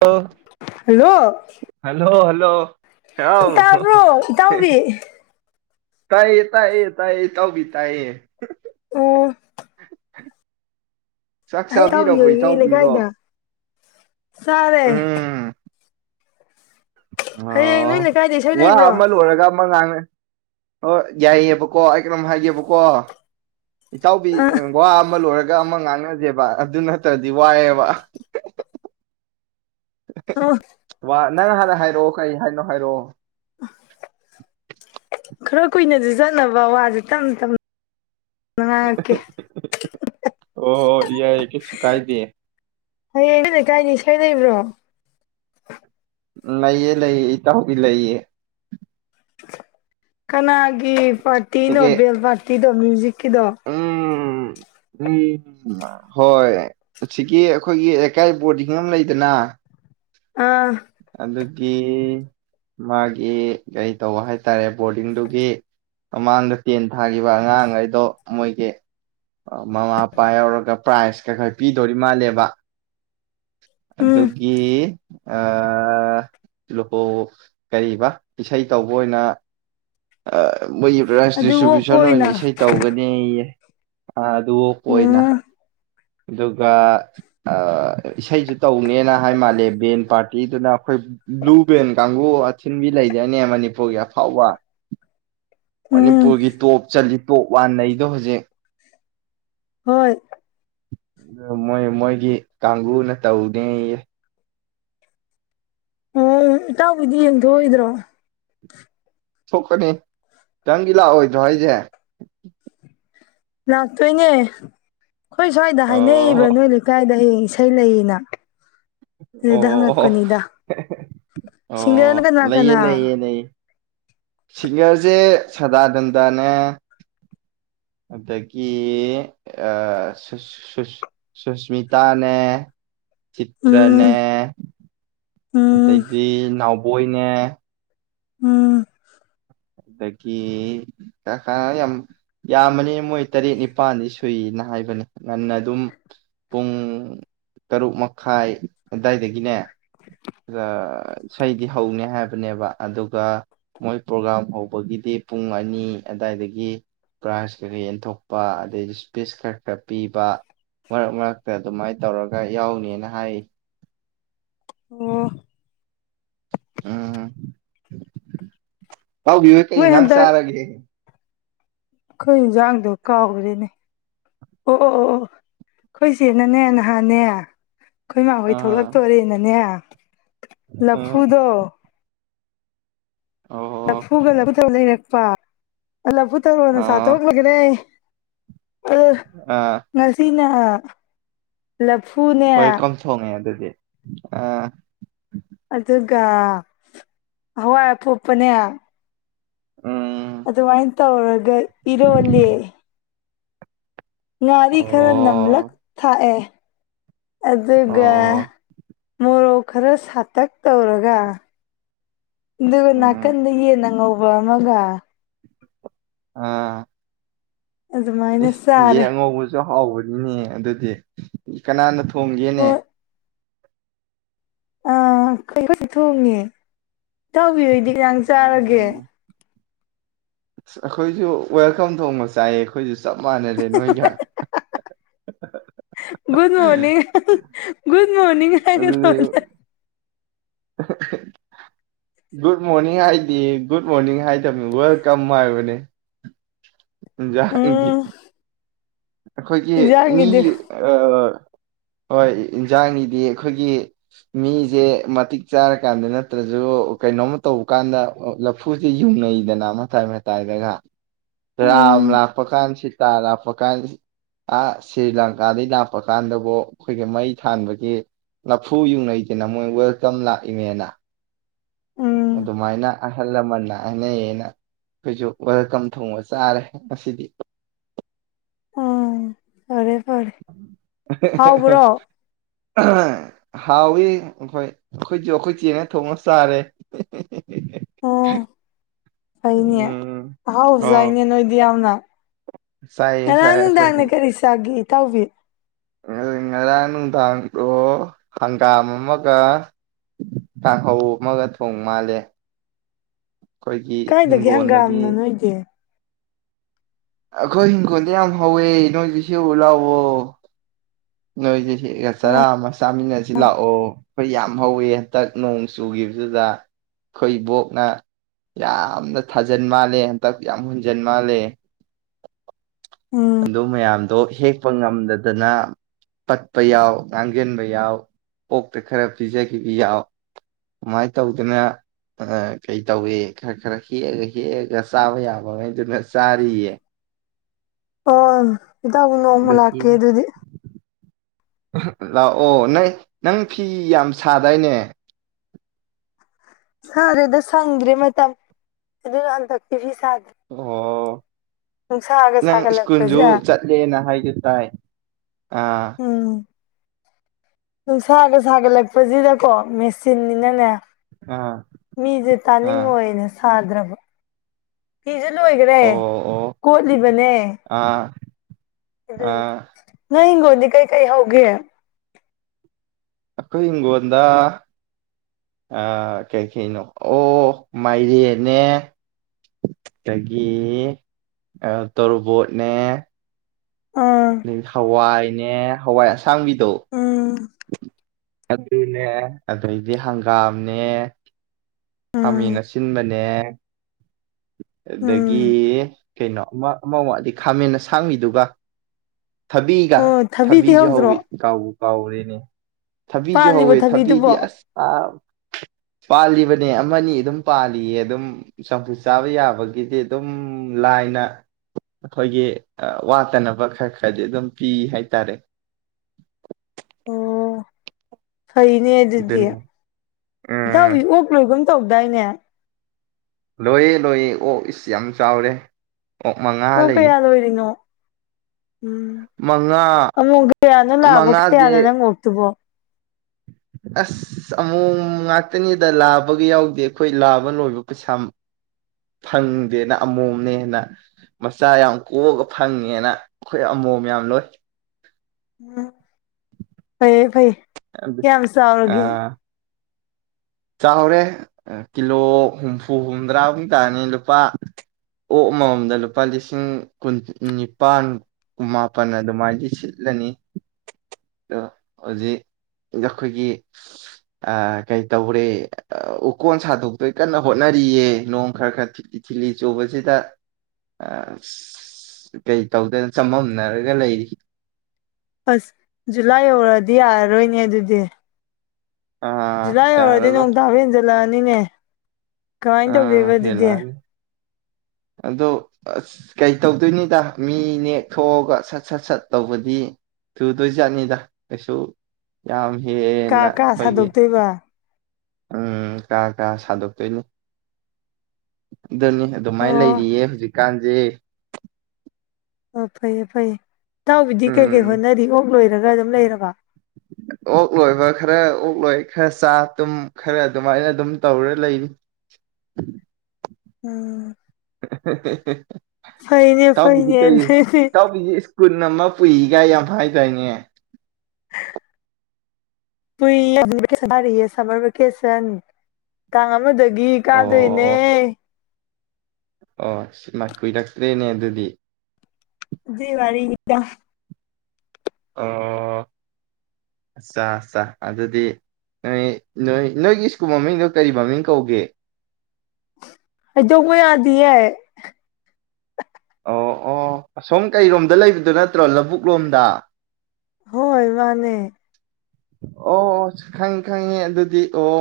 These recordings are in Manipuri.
ꯂꯣ ꯍꯜꯂꯣ ꯍꯜꯂꯣ ꯍꯜꯂꯣ ꯑꯥꯎ ꯇꯥꯕ꯭ꯔꯣ ꯏꯇꯥꯎꯕꯤ ꯇꯥꯏꯌꯦ ꯇꯥꯏꯌꯦ ꯇꯥꯏꯌꯦ ꯏꯇꯥꯎꯕꯤ ꯇꯥꯏꯌꯦ ꯑꯣ ꯆꯥꯛ ꯑꯩ ꯏꯇꯥꯎꯕꯤ ꯆꯥꯕꯤꯔꯕꯣ ꯍꯣꯏꯒꯤ ꯂꯩꯀꯥꯏꯗ ꯏꯇꯥꯎꯕꯤꯕꯣ ꯆꯥꯔꯦ ꯍꯌꯦꯡ ꯑꯥꯎ ꯅꯣꯏ ꯂꯩꯀꯥꯏꯗ ꯏꯁꯩ ꯋꯥ ꯂꯩꯕ꯭ꯔꯣ ꯑꯃ ꯂꯣꯏꯔꯒ ꯑꯃ ꯉꯥꯡ ꯍꯣꯏ ꯌꯥꯏꯑꯕꯀꯣ ꯑꯩ ꯀꯩꯅꯣꯝ ꯍꯥꯏꯒꯦꯕꯀꯣ ꯏꯇꯥꯎꯕꯤ ꯑ ꯋꯥ ꯑꯃ ꯂꯣꯏꯔꯒ ꯒ ꯑꯃ ꯉꯥꯡꯅꯁꯦꯕ ꯑꯗꯨ ꯅꯠꯇ꯭ꯔꯗꯤ ꯋꯥꯏꯑꯦꯕ ꯑ ꯋꯥ ꯅꯪ ꯍꯥꯟꯅ ꯍꯥꯏꯔꯛꯑꯣ ꯀꯩ ꯍꯥꯏꯅꯣ ꯍꯥꯏꯔꯛꯑꯣ ꯈꯔ ꯀꯨꯏꯅꯁꯨ ꯆꯠꯅꯕ ꯋꯥꯁꯦ ꯇꯞꯅ ꯇꯞꯅ ꯉꯥꯡꯉꯛꯀꯦ ꯑꯣ ꯌꯥꯏ ꯀꯩꯁꯨ ꯀꯥꯏꯗꯦ ꯈꯩꯗꯕ꯭ꯔꯣ ꯂꯩꯌꯦ ꯂꯩꯌꯦ ꯏꯇꯥꯎꯕꯤ ꯂꯩꯌꯦ ꯀꯅꯥꯒꯤ ꯄꯥꯔꯇꯤꯅꯣ ꯀꯩꯀꯩ ꯕꯦꯟ ꯄꯥꯔꯇꯤꯗꯣ ꯃ꯭ꯌꯨꯖꯤꯛꯀꯤꯗꯣ ꯎꯝ ꯎꯝ ꯍꯣꯏ ꯑꯁꯤꯀꯤ ꯑꯩꯈꯣꯏꯒꯤ ꯂꯩꯀꯥꯏ ꯕꯣꯔꯗꯤꯡ ꯑꯃ ꯂꯩꯗꯅ ꯑꯥ ꯑꯗꯨꯒꯤ ꯃꯥꯒꯤ ꯀꯔꯤ ꯇꯧꯕ ꯍꯥꯏꯇꯥꯔꯦ ꯕꯣꯔꯗꯤꯡꯗꯨꯒꯤ ꯃꯃꯥꯡꯗ ꯇꯦꯟ ꯊꯥꯒꯤꯕ ꯑꯉꯥꯡꯈꯩꯗꯣ ꯃꯣꯏꯒꯤ ꯃꯃꯥ ꯃꯄꯥ ꯌꯥꯎꯔꯒ ꯄ꯭ꯔꯥꯏꯖ ꯀꯩ ꯈꯔ ꯄꯤꯗꯣꯔꯤ ꯃꯥꯜꯂꯦꯕ ꯎꯝ ꯑꯗꯨꯒꯤ ꯂꯨꯍꯣ ꯀꯔꯤꯕ ꯏꯁꯩ ꯇꯧꯕ ꯑꯣꯏꯅ ꯃꯣꯏꯒꯤ ꯄꯔꯥꯏꯁ ꯑꯗꯨ ꯑꯣꯛꯄ ꯗꯤꯁꯇ꯭ꯔꯤꯕ꯭ꯌꯨꯁꯟ ꯑꯣꯏꯅ ꯏꯁꯩ ꯇꯧꯒꯅꯤꯌꯦ ꯑ ꯑꯗꯨ ꯑꯣꯝ ꯑꯣꯏꯅ ꯎꯝ ꯑꯗꯨꯒ ꯏꯁꯩꯁꯨ ꯇꯧꯅꯦꯅ ꯍꯥꯏ ꯃꯥꯜꯂꯦ ꯕꯦꯟ ꯄꯥꯔꯇꯤꯗꯨꯅ ꯑꯩꯈꯣꯏ ꯕ꯭ꯂꯨ ꯕꯦꯟ ꯀꯥꯡꯕꯨꯨ ꯑꯊꯤꯟꯕꯤ ꯂꯩꯗꯥꯏꯅꯦ ꯃꯅꯤꯄꯨꯔꯒꯤ ꯑꯐꯥꯎꯕ [inaudible] ꯎꯝ ꯃꯅꯤꯄꯨꯔꯒꯤ ꯇꯣꯞ ꯆꯜꯂꯤꯠ ꯇꯣꯞ ꯋꯥꯟ ꯂꯩꯗꯣ ꯍꯧꯖꯤꯛ ꯍꯣꯏ ꯑꯗꯨ ꯃꯣꯏ ꯃꯣꯏꯒꯤ ꯀꯥꯡꯕꯨꯨꯅ ꯇꯧꯗꯦꯌꯦ ꯑꯣ ꯏꯇꯥꯎꯕꯤꯗꯤ ꯌꯦꯡꯊꯣꯛꯑꯣꯏꯗ꯭ꯔꯣ ꯊꯣꯛꯀꯅꯤ ꯈꯤꯇꯪꯒꯤ ꯂꯥꯛꯑꯣꯏꯗ꯭ꯔꯣ ꯍꯥꯏꯁꯦ ꯂꯥꯛꯇꯣꯏꯅꯦ ꯑꯩꯈꯣꯏ ꯁ꯭ꯋꯥꯏꯗ ꯍꯥꯏꯅꯩꯕ ꯑꯣ ꯅꯣꯏ ꯂꯩꯀꯥꯏꯗ ꯍꯌꯦꯡ ꯏꯁꯩ ꯂꯩꯌꯦꯅ ꯑꯣ ꯑꯗꯨꯗ ꯑꯣ ꯍꯪꯉꯛꯄꯅꯤꯗ ꯑꯣ ꯁꯤꯡꯒ꯭ꯔꯅ ꯀꯅꯥ ꯂꯩꯌꯦ ꯀꯅꯥ ꯂꯩꯌꯦ ꯂꯩꯌꯦ ꯁꯤꯡꯒꯔꯁꯦ ꯁꯗꯥꯅꯟꯗꯅꯦ ꯑꯥꯗꯒꯤ ꯑꯥ ꯁꯨꯁ ꯁꯨꯁ ꯁꯨꯁꯃꯤꯇꯥꯅꯦ ꯎꯝ ꯆꯤꯇ꯭ꯔꯅꯦ ꯎꯝ ꯑꯗꯩꯗꯤ ꯅꯥꯎꯕꯣꯏꯅꯦ ꯎꯝ ꯑꯗꯒꯤ ꯌꯥꯝ ꯌꯥꯝꯕꯅꯤ ꯃꯣꯏ ꯇꯔꯦꯠ ꯅꯤꯄꯥꯜꯗꯤ ꯁꯨꯏꯑꯦꯅ ꯍꯥꯏꯕꯅꯦ ꯉꯟꯅ ꯑꯗꯨꯝ ꯄꯨꯡ ꯇꯔꯨꯛ ꯃꯈꯥꯏ ꯑꯗꯨꯏꯗꯒꯤꯅꯦ ꯏꯁꯩꯗꯤ ꯍꯧꯅꯤ ꯍꯥꯏꯕꯅꯦꯕ ꯑꯗꯨꯒ ꯃꯣꯏ ꯄ꯭ꯔꯣꯒꯥꯝ ꯍꯧꯕꯒꯤꯗꯤ ꯄꯨꯡ ꯑꯅꯤ ꯑꯗꯥꯏꯗꯒꯤ ꯄ꯭ꯔꯥꯏꯖ ꯀꯔꯤ ꯌꯦꯟꯊꯣꯛꯄ ꯑꯗꯩ ꯏꯁꯄꯤꯁ ꯈꯥꯔ ꯈꯥꯔ ꯄꯤꯕ ꯃꯔꯛ ꯃꯔꯛꯇ ꯑꯗꯨꯃꯥꯏꯅ ꯇꯧꯔꯒ ꯌꯥꯎꯅꯤꯅ ꯍꯥꯏ ꯑꯣ ꯎꯝ ꯏꯇꯥꯎꯕꯤꯕꯨ ꯀꯩ ꯃꯣꯏ ꯏꯟꯖꯥꯡ ꯆꯥꯔꯒꯦ ꯑꯈꯣꯏ ꯏꯟꯁꯥꯡꯗꯣ ꯀꯥꯎꯈ꯭ꯔꯦꯅꯦ ꯑꯣ ꯑꯣ ꯑꯣ ꯑꯈꯣꯏ ꯆꯦꯅꯅꯦ ꯅꯍꯥꯟꯅꯦ ꯑꯈꯣꯏ ꯃꯥ ꯍꯣꯏ ꯑꯥ ꯊꯣꯛꯂꯛꯇꯣꯔꯦꯅꯅꯦ ꯑꯥ ꯂꯐꯨꯗꯣ ꯑꯣ ꯂꯐꯨꯒ ꯂꯐꯨ ꯊꯧꯒ ꯂꯩꯔꯛꯄ ꯂꯐꯨ ꯊꯧꯔꯣꯅ ꯑꯥ ꯆꯥꯊꯣꯛ ꯂꯣꯏꯒꯔꯦ ꯑꯗ ꯑꯥ ꯉꯁꯤꯅ ꯂꯐꯨꯅꯦ ꯋꯦꯜꯀꯝ ꯊꯣꯡꯉꯦ ꯑꯗꯨꯗꯤ ꯑꯥ ꯑꯗꯨꯒ ꯍꯋꯥꯏ ꯑꯄꯣꯛꯄꯅꯦ ꯎꯝ ꯑꯗꯨꯃꯥꯏ ꯇꯧꯔꯒ ꯏꯔꯣꯜꯂꯦ ꯉꯥꯔꯤ ꯈꯥꯔ ꯅꯝꯂꯛ ꯑꯣ ꯊꯥꯛ ꯑꯦ ꯑꯗꯨꯒ ꯑꯣ ꯃꯣꯔꯣꯛ ꯈꯥꯔ ꯁꯥꯇꯛ ꯇꯧꯔꯒ ꯗꯨꯒ ꯎꯝ ꯅꯥꯀꯟꯗꯩ ꯌꯦꯟ ꯑꯉꯧꯕ ꯑꯃꯒ ꯑꯥ ꯑꯗꯨꯃꯥꯏꯅ ꯏꯁ ꯆꯥꯔꯦ ꯌꯦꯡ ꯑꯉꯧꯕꯁꯨ ꯍꯥꯎꯕꯅꯤꯅꯦ ꯑꯗꯨꯗꯤ ꯀꯅꯥꯅ ꯊꯣꯡꯒꯦꯅꯦ ꯍꯣꯏ ꯑꯥ [unintelligible] ꯏꯇꯥꯏꯕꯤꯍꯣꯏꯗꯤ ꯀꯩ ꯏꯟꯁꯥꯡ ꯆꯥꯔꯒꯦ ꯎꯝ ꯑꯁ ꯑꯈꯣꯏꯁꯨ ꯋꯦꯜꯀꯝ ꯊꯣꯡꯕ ꯆꯥꯏꯌꯦ ꯑꯈꯣꯏꯁꯨ ꯆꯞ ꯃꯥꯟꯅꯔꯦ ꯅꯣꯏꯒ good morning good morning ꯍꯥꯏꯒꯗꯕꯅꯤ [unintelligible] good morning ꯍꯥꯏꯗꯦ ꯒꯨꯠ ꯃꯣꯔꯅꯤꯡ ꯍꯥꯏꯗꯕꯅꯤ ꯋꯦꯜꯀꯝ ꯍꯥꯏꯕꯅꯤ ꯎꯝ [unintelligible] ꯑꯈꯣꯏꯒꯤ ꯃꯤ ꯏꯟꯖꯥꯡꯒꯤꯗꯤ ꯑꯥ [inaudible] ꯍꯣꯏ ꯏꯟꯖꯥꯡꯒꯤꯗꯤ ꯑꯈꯣꯏꯒꯤ ꯃꯤꯁꯦ ꯃꯇꯤꯛ ꯆꯥꯔꯀꯥꯟꯗ ꯅꯠꯇ꯭ꯔꯁꯨ ꯀꯩꯅꯣꯝꯃ ꯇꯧꯕ ꯀꯥꯟꯗ ꯂꯐꯨꯁꯤ ꯌꯨꯡꯅꯩꯗꯅ ꯃꯇꯥꯏ ꯃꯇꯥꯏꯗꯒ ꯔꯥꯝ ꯎꯝ ꯂꯥꯛꯄꯀꯥꯟ ꯁꯤꯇꯥ ꯂꯥꯛꯄꯀꯥꯟ ꯑꯥ ꯁꯔꯤ ꯂꯪꯀꯥꯗꯒꯤ ꯂꯥꯛꯄ ꯀꯥꯟꯗꯕꯨ ꯑꯈꯣꯏꯒꯤ ꯃꯩ ꯊꯥꯟꯕꯒꯤ ꯂꯐꯨ ꯌꯨꯡꯅꯩꯗꯅ ꯃꯣꯏ ꯋꯦꯜꯀꯝ ꯂꯥꯛꯏꯅꯦꯅ ꯎꯝ ꯑꯗꯨꯃꯥꯏꯅ ꯑꯍꯜ ꯂꯃꯟꯅ ꯍꯥꯏꯅꯩꯌꯦꯅ ꯑꯈꯣꯏꯁꯨ ꯋꯦꯜꯀꯝ ꯊꯣꯡꯕ ꯆꯥꯔꯦ ꯉꯁꯤꯗꯤ ꯎꯝ ꯐꯔꯦ ꯐꯔꯦ ꯑꯍꯥ ꯍꯥꯎꯕ꯭ꯔꯣ ꯑꯍꯥ ꯑꯍꯥ ꯑꯍꯝ ꯍꯥꯎꯋꯤ ꯑꯈꯣꯏ ꯑꯈꯣꯏꯁꯨ ꯑꯈꯣꯏ ꯆꯦꯅ ꯊꯣꯡꯉ ꯆꯥꯔꯦ ꯑꯣ ꯐꯩꯅꯦ ꯎꯝ ꯑꯣ ꯑꯍꯥꯎꯕꯆꯥꯏꯅꯦ ꯅꯣꯏꯗꯤ ꯌꯥꯝꯅ ꯆꯥꯏꯌꯦ ꯉꯔꯥꯡ ꯆꯥꯏ ꯅꯨꯡꯗꯥꯡꯅ ꯀꯔꯤ ꯆꯥꯒꯦ ꯏꯇꯥꯎꯕꯤ ꯉ ꯉꯔꯥꯡ ꯅꯨꯡꯗꯥꯡꯗꯣ ꯍꯪꯒꯥꯝ ꯑꯃꯒ ꯀꯥꯡꯍꯧ ꯑꯃꯒ ꯊꯣꯡ ꯃꯥꯜꯂꯦ ꯑꯩꯈꯣꯏꯒꯤ ꯀꯥꯏꯗꯒꯤ ꯍꯤꯡꯒꯣꯜꯗꯒꯤ ꯍꯪꯒꯥꯝꯅꯣ ꯅꯣꯏꯒꯤ ꯑꯈꯣꯏ ꯏꯪꯈꯣꯜꯗ ꯌꯥꯝ ꯍꯧꯋꯦ ꯅꯣꯏꯁꯨ ꯍꯦꯛꯎ ꯂꯥꯛꯑꯣ ꯅꯣꯏꯖꯨ ꯍꯦꯛꯑ ꯑꯣ ꯆꯔꯥ ꯑꯃ ꯆꯥꯃꯤꯟꯅꯁꯤ ꯂꯥꯛꯑꯣ ꯑꯈꯣꯏ ꯌꯥꯝ ꯍꯧꯋꯦ ꯍꯟꯗꯛ ꯅꯣꯡ ꯆꯨꯈꯤꯕ ꯆꯨꯗꯨꯗ ꯈꯣꯏ ꯏꯕꯣꯛꯅ ꯌꯥꯝꯅ ꯊꯥꯖꯟ ꯃꯥꯜꯂꯦ ꯍꯟꯗꯛ ꯌꯥꯝ ꯍꯨꯟꯖꯟ ꯃꯥꯜꯂꯦ [inaudible] ꯎꯝ ꯑꯗꯨ ꯃꯌꯥꯝꯗꯣ ꯍꯦꯛꯄ ꯉꯝꯗꯗꯅ ꯄꯠꯄ ꯌꯥꯎ ꯉꯥꯡꯁꯤꯟꯕ ꯌꯥꯎ ꯑꯣꯛꯇ ꯈꯥꯔ ꯄꯤꯖꯈꯤꯕ ꯌꯥꯎ ꯗꯨꯃꯥꯏ ꯇꯧꯗꯅ ꯈꯥꯔ ꯀꯩ ꯇꯧꯋꯦ ꯈꯔ ꯈꯔ ꯍꯦꯛꯑꯒ ꯍꯦꯛꯑꯒ ꯆꯥꯕ ꯌꯥꯕꯒꯩꯗꯨꯅ ꯆꯥꯔꯤ ꯌꯦ ꯑꯣ ꯏꯇꯥꯎꯕꯨ ꯅꯣꯡꯃ ꯍꯟꯗꯛ ꯂꯥꯛꯀꯦ ꯑꯗꯨꯗꯤ ꯂꯥꯛꯑꯣ ꯅꯪ ꯅꯪ ꯐꯤ ꯌꯥꯝ ꯁꯥꯗꯥꯏꯅꯦ ꯁꯥꯗꯦꯗ ꯁꯪꯗ꯭ꯔꯦ ꯃꯇꯝ ꯑꯗꯨꯅ ꯍꯟꯇꯛꯇꯤ ꯐꯤ ꯁꯥꯗꯦ ꯑꯣ ꯅꯪ ꯁ꯭ꯀꯨꯜꯁꯨ ꯁꯥꯒꯠꯂꯛꯄꯁꯤꯗ ꯆꯠꯂꯦꯅ ꯍꯥꯏꯒꯦ ꯇꯥꯏ ꯑꯥ ꯎꯝ ꯅꯨꯡꯁꯥꯒ ꯁꯥꯒꯠꯂꯛꯄꯁꯤꯗꯀꯣ ꯃꯦꯆꯤꯟꯅꯤꯅꯅꯦ ꯑꯥ ꯃꯤꯁꯦ ꯑꯥ ꯇꯥꯅꯤꯡꯉꯣꯏꯅ ꯁꯥꯗ꯭ꯔꯕ ꯐꯤꯁꯨ ꯂꯣꯏꯈ꯭ꯔꯦ ꯑꯣ ꯑꯣ ꯀꯣꯠꯂꯤꯕꯅꯦ ꯑꯥ ꯑꯗꯨꯒꯤ ꯑꯥ ꯅꯣꯏ ꯏꯪꯒꯣꯟꯗꯤ ꯀꯩ ꯀꯩ ꯍꯧꯒꯦ ꯑꯈꯣꯏ ꯏꯤꯡꯒꯣꯟꯗ ꯑꯥ ꯀꯩꯀꯩꯅꯣ ꯑꯣ ꯃꯥꯏꯔꯦꯟꯅꯦ ꯑꯗꯒꯤ ꯇꯣꯔꯣꯕꯣꯠꯅꯦ ꯑꯥ ꯅꯦ ꯍꯋꯥꯏ ꯑꯁꯥꯡꯕꯤꯗꯣ ꯎꯝ ꯑꯗꯨꯅꯦ ꯑꯗꯩꯗꯤ ꯍꯪꯒꯥꯝꯅꯦ ꯈꯥꯃꯦꯟ ꯎꯝ ꯑꯁꯤꯟꯕꯅꯦ ꯑꯗꯒꯤ ꯎꯝ ꯀꯩꯅꯣ ꯑꯃ ꯑꯃ ꯋꯥꯠꯂꯤ ꯈꯥꯃꯦꯟ ꯑꯁꯥꯡꯕꯤꯗꯨꯒ ꯊꯕꯤꯒ ꯑꯣ ꯊꯕꯤꯗꯤ ꯊꯕꯤꯁꯨ ꯍꯧꯗ꯭ꯔꯣ ꯍꯧꯋꯤ ꯀꯥꯎꯕꯨ ꯀꯥꯎꯔꯦꯅꯦ ꯊꯕꯤꯁꯨ ꯍꯧꯋꯦ ꯄꯥꯜꯂꯤꯕ ꯊꯕꯤꯗꯤ ꯊꯕꯤꯗꯨꯕꯣ ꯑꯁ ꯑꯥ ꯄꯥꯜꯂꯤꯕꯅꯦ ꯑꯃꯅꯤ ꯗꯨꯝ ꯄꯥꯜꯂꯤꯌꯦ ꯑꯗꯨꯝ ꯆꯝꯐꯨꯠ ꯆꯥꯕ ꯌꯥꯕꯒꯤꯗꯤ ꯑꯗꯨꯝ ꯂꯥꯏꯅ ꯑꯈꯣꯏꯒꯤ ꯋꯥꯠꯇꯅꯕ ꯈꯥꯔ ꯈꯥꯔꯗꯤ ꯑꯗꯨꯝ ꯄꯤ ꯍꯥꯏꯇꯥꯔꯦ ꯑꯣ ꯐꯩꯅꯦ ꯑꯗꯨꯗꯤ ꯑꯗꯨꯅꯤ ꯎꯝ ꯏꯇꯥꯎꯒꯤ ꯑꯣꯛ ꯂꯣꯏꯒꯨꯝ ꯇꯧꯗꯥꯏꯅꯦ ꯂꯣꯏꯌꯦ ꯂꯣꯏꯌꯦ ꯑꯣꯛ ꯏꯁ ꯌꯥꯝ ꯆꯥꯎꯔꯦ ꯑꯣ ꯃꯉꯥ ꯑꯣꯛ ꯂꯩ ꯀꯌꯥ ꯂꯣꯏꯔꯤꯅꯣ ꯎꯝ ꯃꯉꯥ ꯑꯃꯣꯝ ꯀꯌꯥꯅꯣ ꯂꯥꯕ ꯃꯉꯥꯁꯦ ꯀꯌꯥꯅꯣ ꯅꯪ ꯑꯣꯛꯇꯨꯕꯣ [inaudible] ꯑꯁ ꯑꯃꯣꯝ ꯉꯥꯛꯇꯅꯤꯗ ꯂꯥꯕꯒ ꯌꯥꯎꯗꯦ ꯑꯈꯣꯏ ꯂꯥꯕ ꯂꯣꯏꯕ ꯄꯩꯁꯥ ꯐꯪꯗꯦꯅ ꯑꯃꯣꯝꯅꯦ ꯍꯦꯟꯅ ꯃꯆꯥ ꯌꯥꯝ ꯀꯣꯛꯑꯒ ꯐꯪꯉꯦꯅ ꯑꯈꯣꯏ ꯑꯃꯣꯝ ꯌꯥꯝ ꯂꯣꯏ ꯎꯝ ꯐꯩꯌꯦ ꯐꯩꯌꯦ ꯑꯗꯨ ꯀꯌꯥꯝ ꯑ ꯆꯥꯎꯔꯒꯦ ꯆꯥꯎꯔꯦ ꯀꯤꯂꯣ ꯍꯨꯝꯐꯨ ꯍꯨꯝꯗ꯭ꯔꯥꯃꯨ ꯇꯥꯅꯤ ꯂꯨꯄꯥ ꯑꯣꯛ ꯑꯃꯃꯝꯗ ꯂꯨꯄꯥ ꯂꯤꯁꯤꯡ ꯀꯨ ꯅꯤꯄꯥꯥꯟ ꯀꯨꯟ ꯃꯄꯟ ꯑꯗꯨꯃꯥꯏꯗꯤ ꯁꯤꯠꯂꯅꯤ ꯗꯣ ꯍꯧꯖꯤꯛ ꯑꯈꯣꯏꯒꯤ ꯑꯥ ꯀꯩ ꯇꯧꯔꯦ ꯎꯀꯣꯟ ꯁꯥꯗꯣꯛꯇꯣꯏ ꯀꯟꯅ ꯍꯣꯠꯅꯔꯤꯌꯦ ꯅꯣꯡ ꯈꯥꯔ ꯈꯥꯔ ꯊꯤꯂꯤ ꯊꯤꯠꯂꯤ ꯆꯨꯕꯁꯤꯗ ꯑꯁ ꯀꯩ ꯇꯧꯗꯣꯏꯅꯣ ꯆꯃꯝꯅꯔꯒ ꯂꯩꯔꯤ ꯑꯁ ꯖꯨꯂꯥꯏ ꯌꯧꯔꯛꯑꯗꯤ ꯌꯥꯔꯔꯣꯏꯅꯦ ꯑꯗꯨꯗꯤ ꯑꯥ ꯖꯨꯂꯥꯏ ꯌꯧꯔꯗꯤ ꯅꯣꯡ ꯌꯥꯔꯔꯣꯏ ꯇꯥꯕ ꯍꯦꯟꯖꯜꯂꯛꯑꯅꯤꯅꯦ ꯀꯃꯥꯏꯅ ꯇꯧꯗꯣꯏꯕ ꯑꯥ ꯑꯗꯨꯗꯤ ꯍꯦꯜꯂꯛꯑꯅꯤ ꯑꯗꯣ ꯑꯁ ꯀꯩ ꯇꯧꯗꯣꯏꯅꯤꯗ ꯃꯤ ꯅꯦꯛꯊꯣꯛꯑꯒ ꯁꯠ ꯁꯠ ꯁꯠ ꯇꯧꯕꯗꯤ ꯊꯨꯗꯣꯏ ꯖꯥꯠꯅꯤꯗ ꯀꯩꯁꯨ ꯌꯥꯝ ꯀꯥ ꯍꯦꯟꯅ ꯀꯥ ꯑꯈꯣꯏꯒꯤ ꯁꯥꯗꯣꯛꯇꯣꯏꯕ ꯎꯝ ꯀꯥ ꯀꯥ ꯁꯥꯗꯣꯛ ꯇꯣꯏꯅꯤ ꯑꯗꯨꯅꯤ ꯑꯗꯨꯃꯥꯏꯅ ꯑꯣ ꯂꯩꯔꯤꯌꯦ ꯍꯧꯖꯤꯛꯀꯥꯟꯁꯦ ꯑꯣ ꯐꯩꯌꯦ ꯐꯩꯌꯦ ꯏꯇꯥꯎꯕꯤꯗꯤ ꯀꯩ ꯀꯩ ꯎꯝ ꯍꯣꯠꯅꯔꯤ ꯑꯣꯛ ꯂꯣꯏꯔꯒ ꯑꯗꯨꯝ ꯂꯩꯔꯕ ꯑꯣꯛ ꯂꯣꯏꯕ ꯈꯔ ꯑꯣꯛ ꯂꯣꯏ ꯈꯥꯔ ꯆꯥ ꯇꯨꯝ ꯈꯥꯔ ꯑꯗꯨꯃꯥꯏꯅ ꯑꯗꯨꯝ ꯇꯧꯔ ꯂꯩꯔꯤ ꯎꯝ ꯐꯩꯅꯦ [inaudible] ꯏꯇꯥꯎꯕꯤꯗꯤ ꯐꯩꯅꯦ ꯀꯔꯤ ꯑꯗꯨꯗꯤ ꯇꯥꯎꯕꯤꯁꯤ ꯁ꯭ꯀꯨꯜ ꯑꯃ ꯄꯨꯏꯒ ꯌꯥꯝ ꯍꯥꯏ ꯗꯥꯏꯅꯦ ꯄꯨꯔꯤꯌꯦ ꯁꯝꯃꯔ ꯚꯦꯀꯦꯁꯟ ꯇꯥꯡ ꯑꯃꯗꯩ ꯒꯤ ꯀꯥꯗꯣꯏꯅꯦ ꯑꯣ ꯑꯣ ꯁꯤꯃ ꯀꯨꯏꯔꯛꯇ꯭ꯔꯦꯅꯦ ꯑꯗꯨꯗꯤ ꯑꯗꯨꯏꯋꯥꯔꯤꯅꯤꯗ ꯑꯣ ꯑꯆꯥ ꯑꯆꯥ ꯑꯗꯨꯗꯤ ꯅꯣꯏ ꯅꯣꯏ ꯅꯣꯏꯒꯤ ꯁ꯭ꯀꯨꯜ ꯃꯃꯤꯡꯗꯣ ꯀꯔꯤ ꯃꯃꯤꯡ ꯀꯧꯒꯦ ꯍꯥꯏꯗꯣꯛꯄ ꯌꯥꯗꯤꯌꯦ ꯑꯣ ꯑꯣ ꯑꯁꯣꯝ ꯀꯩꯔꯣꯝꯗ ꯂꯩꯕꯗꯨ ꯅꯠꯇ꯭ꯔꯣ ꯂꯧꯕꯨꯛ ꯂꯣꯝꯗ ꯍꯣꯏ ꯃꯥꯅꯦ ꯑꯣ ꯈꯪꯉꯦ ꯈꯪꯉꯦ ꯑꯗꯨꯗꯤ ꯑꯣ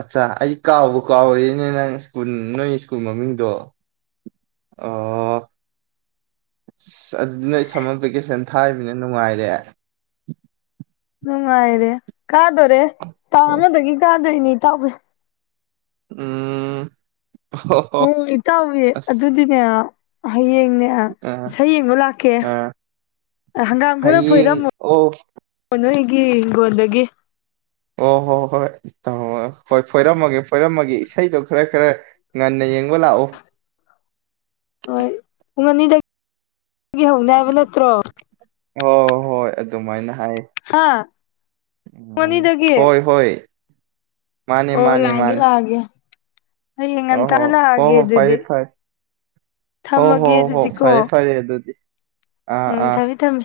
ꯑꯠꯆꯥ ꯑꯩ ꯀꯥꯎꯕ ꯀꯥꯎꯔꯦꯅꯦ ꯅꯪ ꯁ꯭ꯀꯨꯜ ꯅꯣꯏ ꯁ꯭ꯀꯨꯜ ꯃꯃꯤꯡꯗꯣ ꯑꯣ ꯑꯁ ꯑꯗꯨ ꯅꯣꯏ ꯁꯝꯃꯔ ꯚꯦꯀꯦꯁꯟ ꯊꯥꯔꯤꯕꯅꯤꯅ ꯅꯨꯡꯉꯥꯏꯔꯦ ꯅꯨꯡꯉꯥꯏꯔꯦ ꯀꯥꯗꯣꯔꯦ ꯇꯥꯡ ꯑꯃꯗꯒꯤ ꯀꯥꯗꯣꯏꯅꯦ ꯏꯇꯥꯎꯕꯤ ꯎꯝ ꯑꯣ ꯍꯣ ꯎꯝ ꯏꯇꯥꯎꯕꯤ ꯑꯁ ꯑꯗꯨꯗꯤꯅꯦ ꯍꯌꯦꯡꯅꯦ ꯑꯥ ꯏꯁꯩ ꯌꯦꯡꯕ ꯂꯥꯛꯀꯦ ꯑꯥ ꯍꯪꯒꯥꯝ ꯈꯥꯔ ꯍꯌꯦꯡ ꯐꯣꯏꯔꯝꯃꯨ ꯑꯣ ꯅꯣꯏꯒꯤ ꯍꯤꯡꯒꯣꯜꯗꯒꯤ ꯑꯣ ꯍꯣ ꯍꯣ ꯍꯣꯏ ꯍꯣꯏ ꯐꯣꯏꯔꯝꯃꯒꯦ ꯐꯣꯏꯔꯝꯃꯒꯦ ꯏꯁꯩꯗꯣ ꯈꯥꯔ ꯈꯥꯔ ꯉꯟꯅ ꯌꯦꯡꯕ ꯂꯥꯛꯎ ꯍꯣꯏ ꯄꯨꯡ ꯑꯅꯤꯗꯒꯤ ꯍꯧꯅꯤ ꯍꯥꯏꯕ ꯅꯠꯇ꯭ꯔꯣ ꯑꯣ ꯍꯣꯏ ꯑꯗꯨꯃꯥꯏꯅ ꯍꯥꯏ ꯍꯥ ꯄꯨꯡ ꯎꯝ ꯑꯅꯤꯗꯒꯤ ꯍꯣꯏ ꯍꯣꯏ ꯃꯥꯟꯅꯦ ꯑꯣ ꯃꯥꯟꯅꯦ ꯂꯥꯛꯑꯒꯦ ꯃꯥꯟꯅꯦ ꯂꯥꯛꯑꯒꯦ ꯍꯌꯦꯡ ꯑꯣꯍꯣ ꯉꯟꯇꯥꯅ ꯍꯣ ꯂꯥꯛꯑꯒꯦ ꯍꯣ ꯍꯣ ꯑꯗꯨꯗꯤ ꯐꯩꯌꯦ ꯐꯩꯌꯦ ꯍꯣ ꯍꯣ ꯊꯝꯃꯒꯦ ꯍꯣ ꯑꯗꯨꯗꯤꯀꯣ ꯐꯔꯦ ꯐꯔꯦ ꯑꯗꯨꯗꯤ ꯑꯥ ꯎꯝ ꯑꯥ ꯊꯝꯃꯦ ꯊꯝꯃꯦ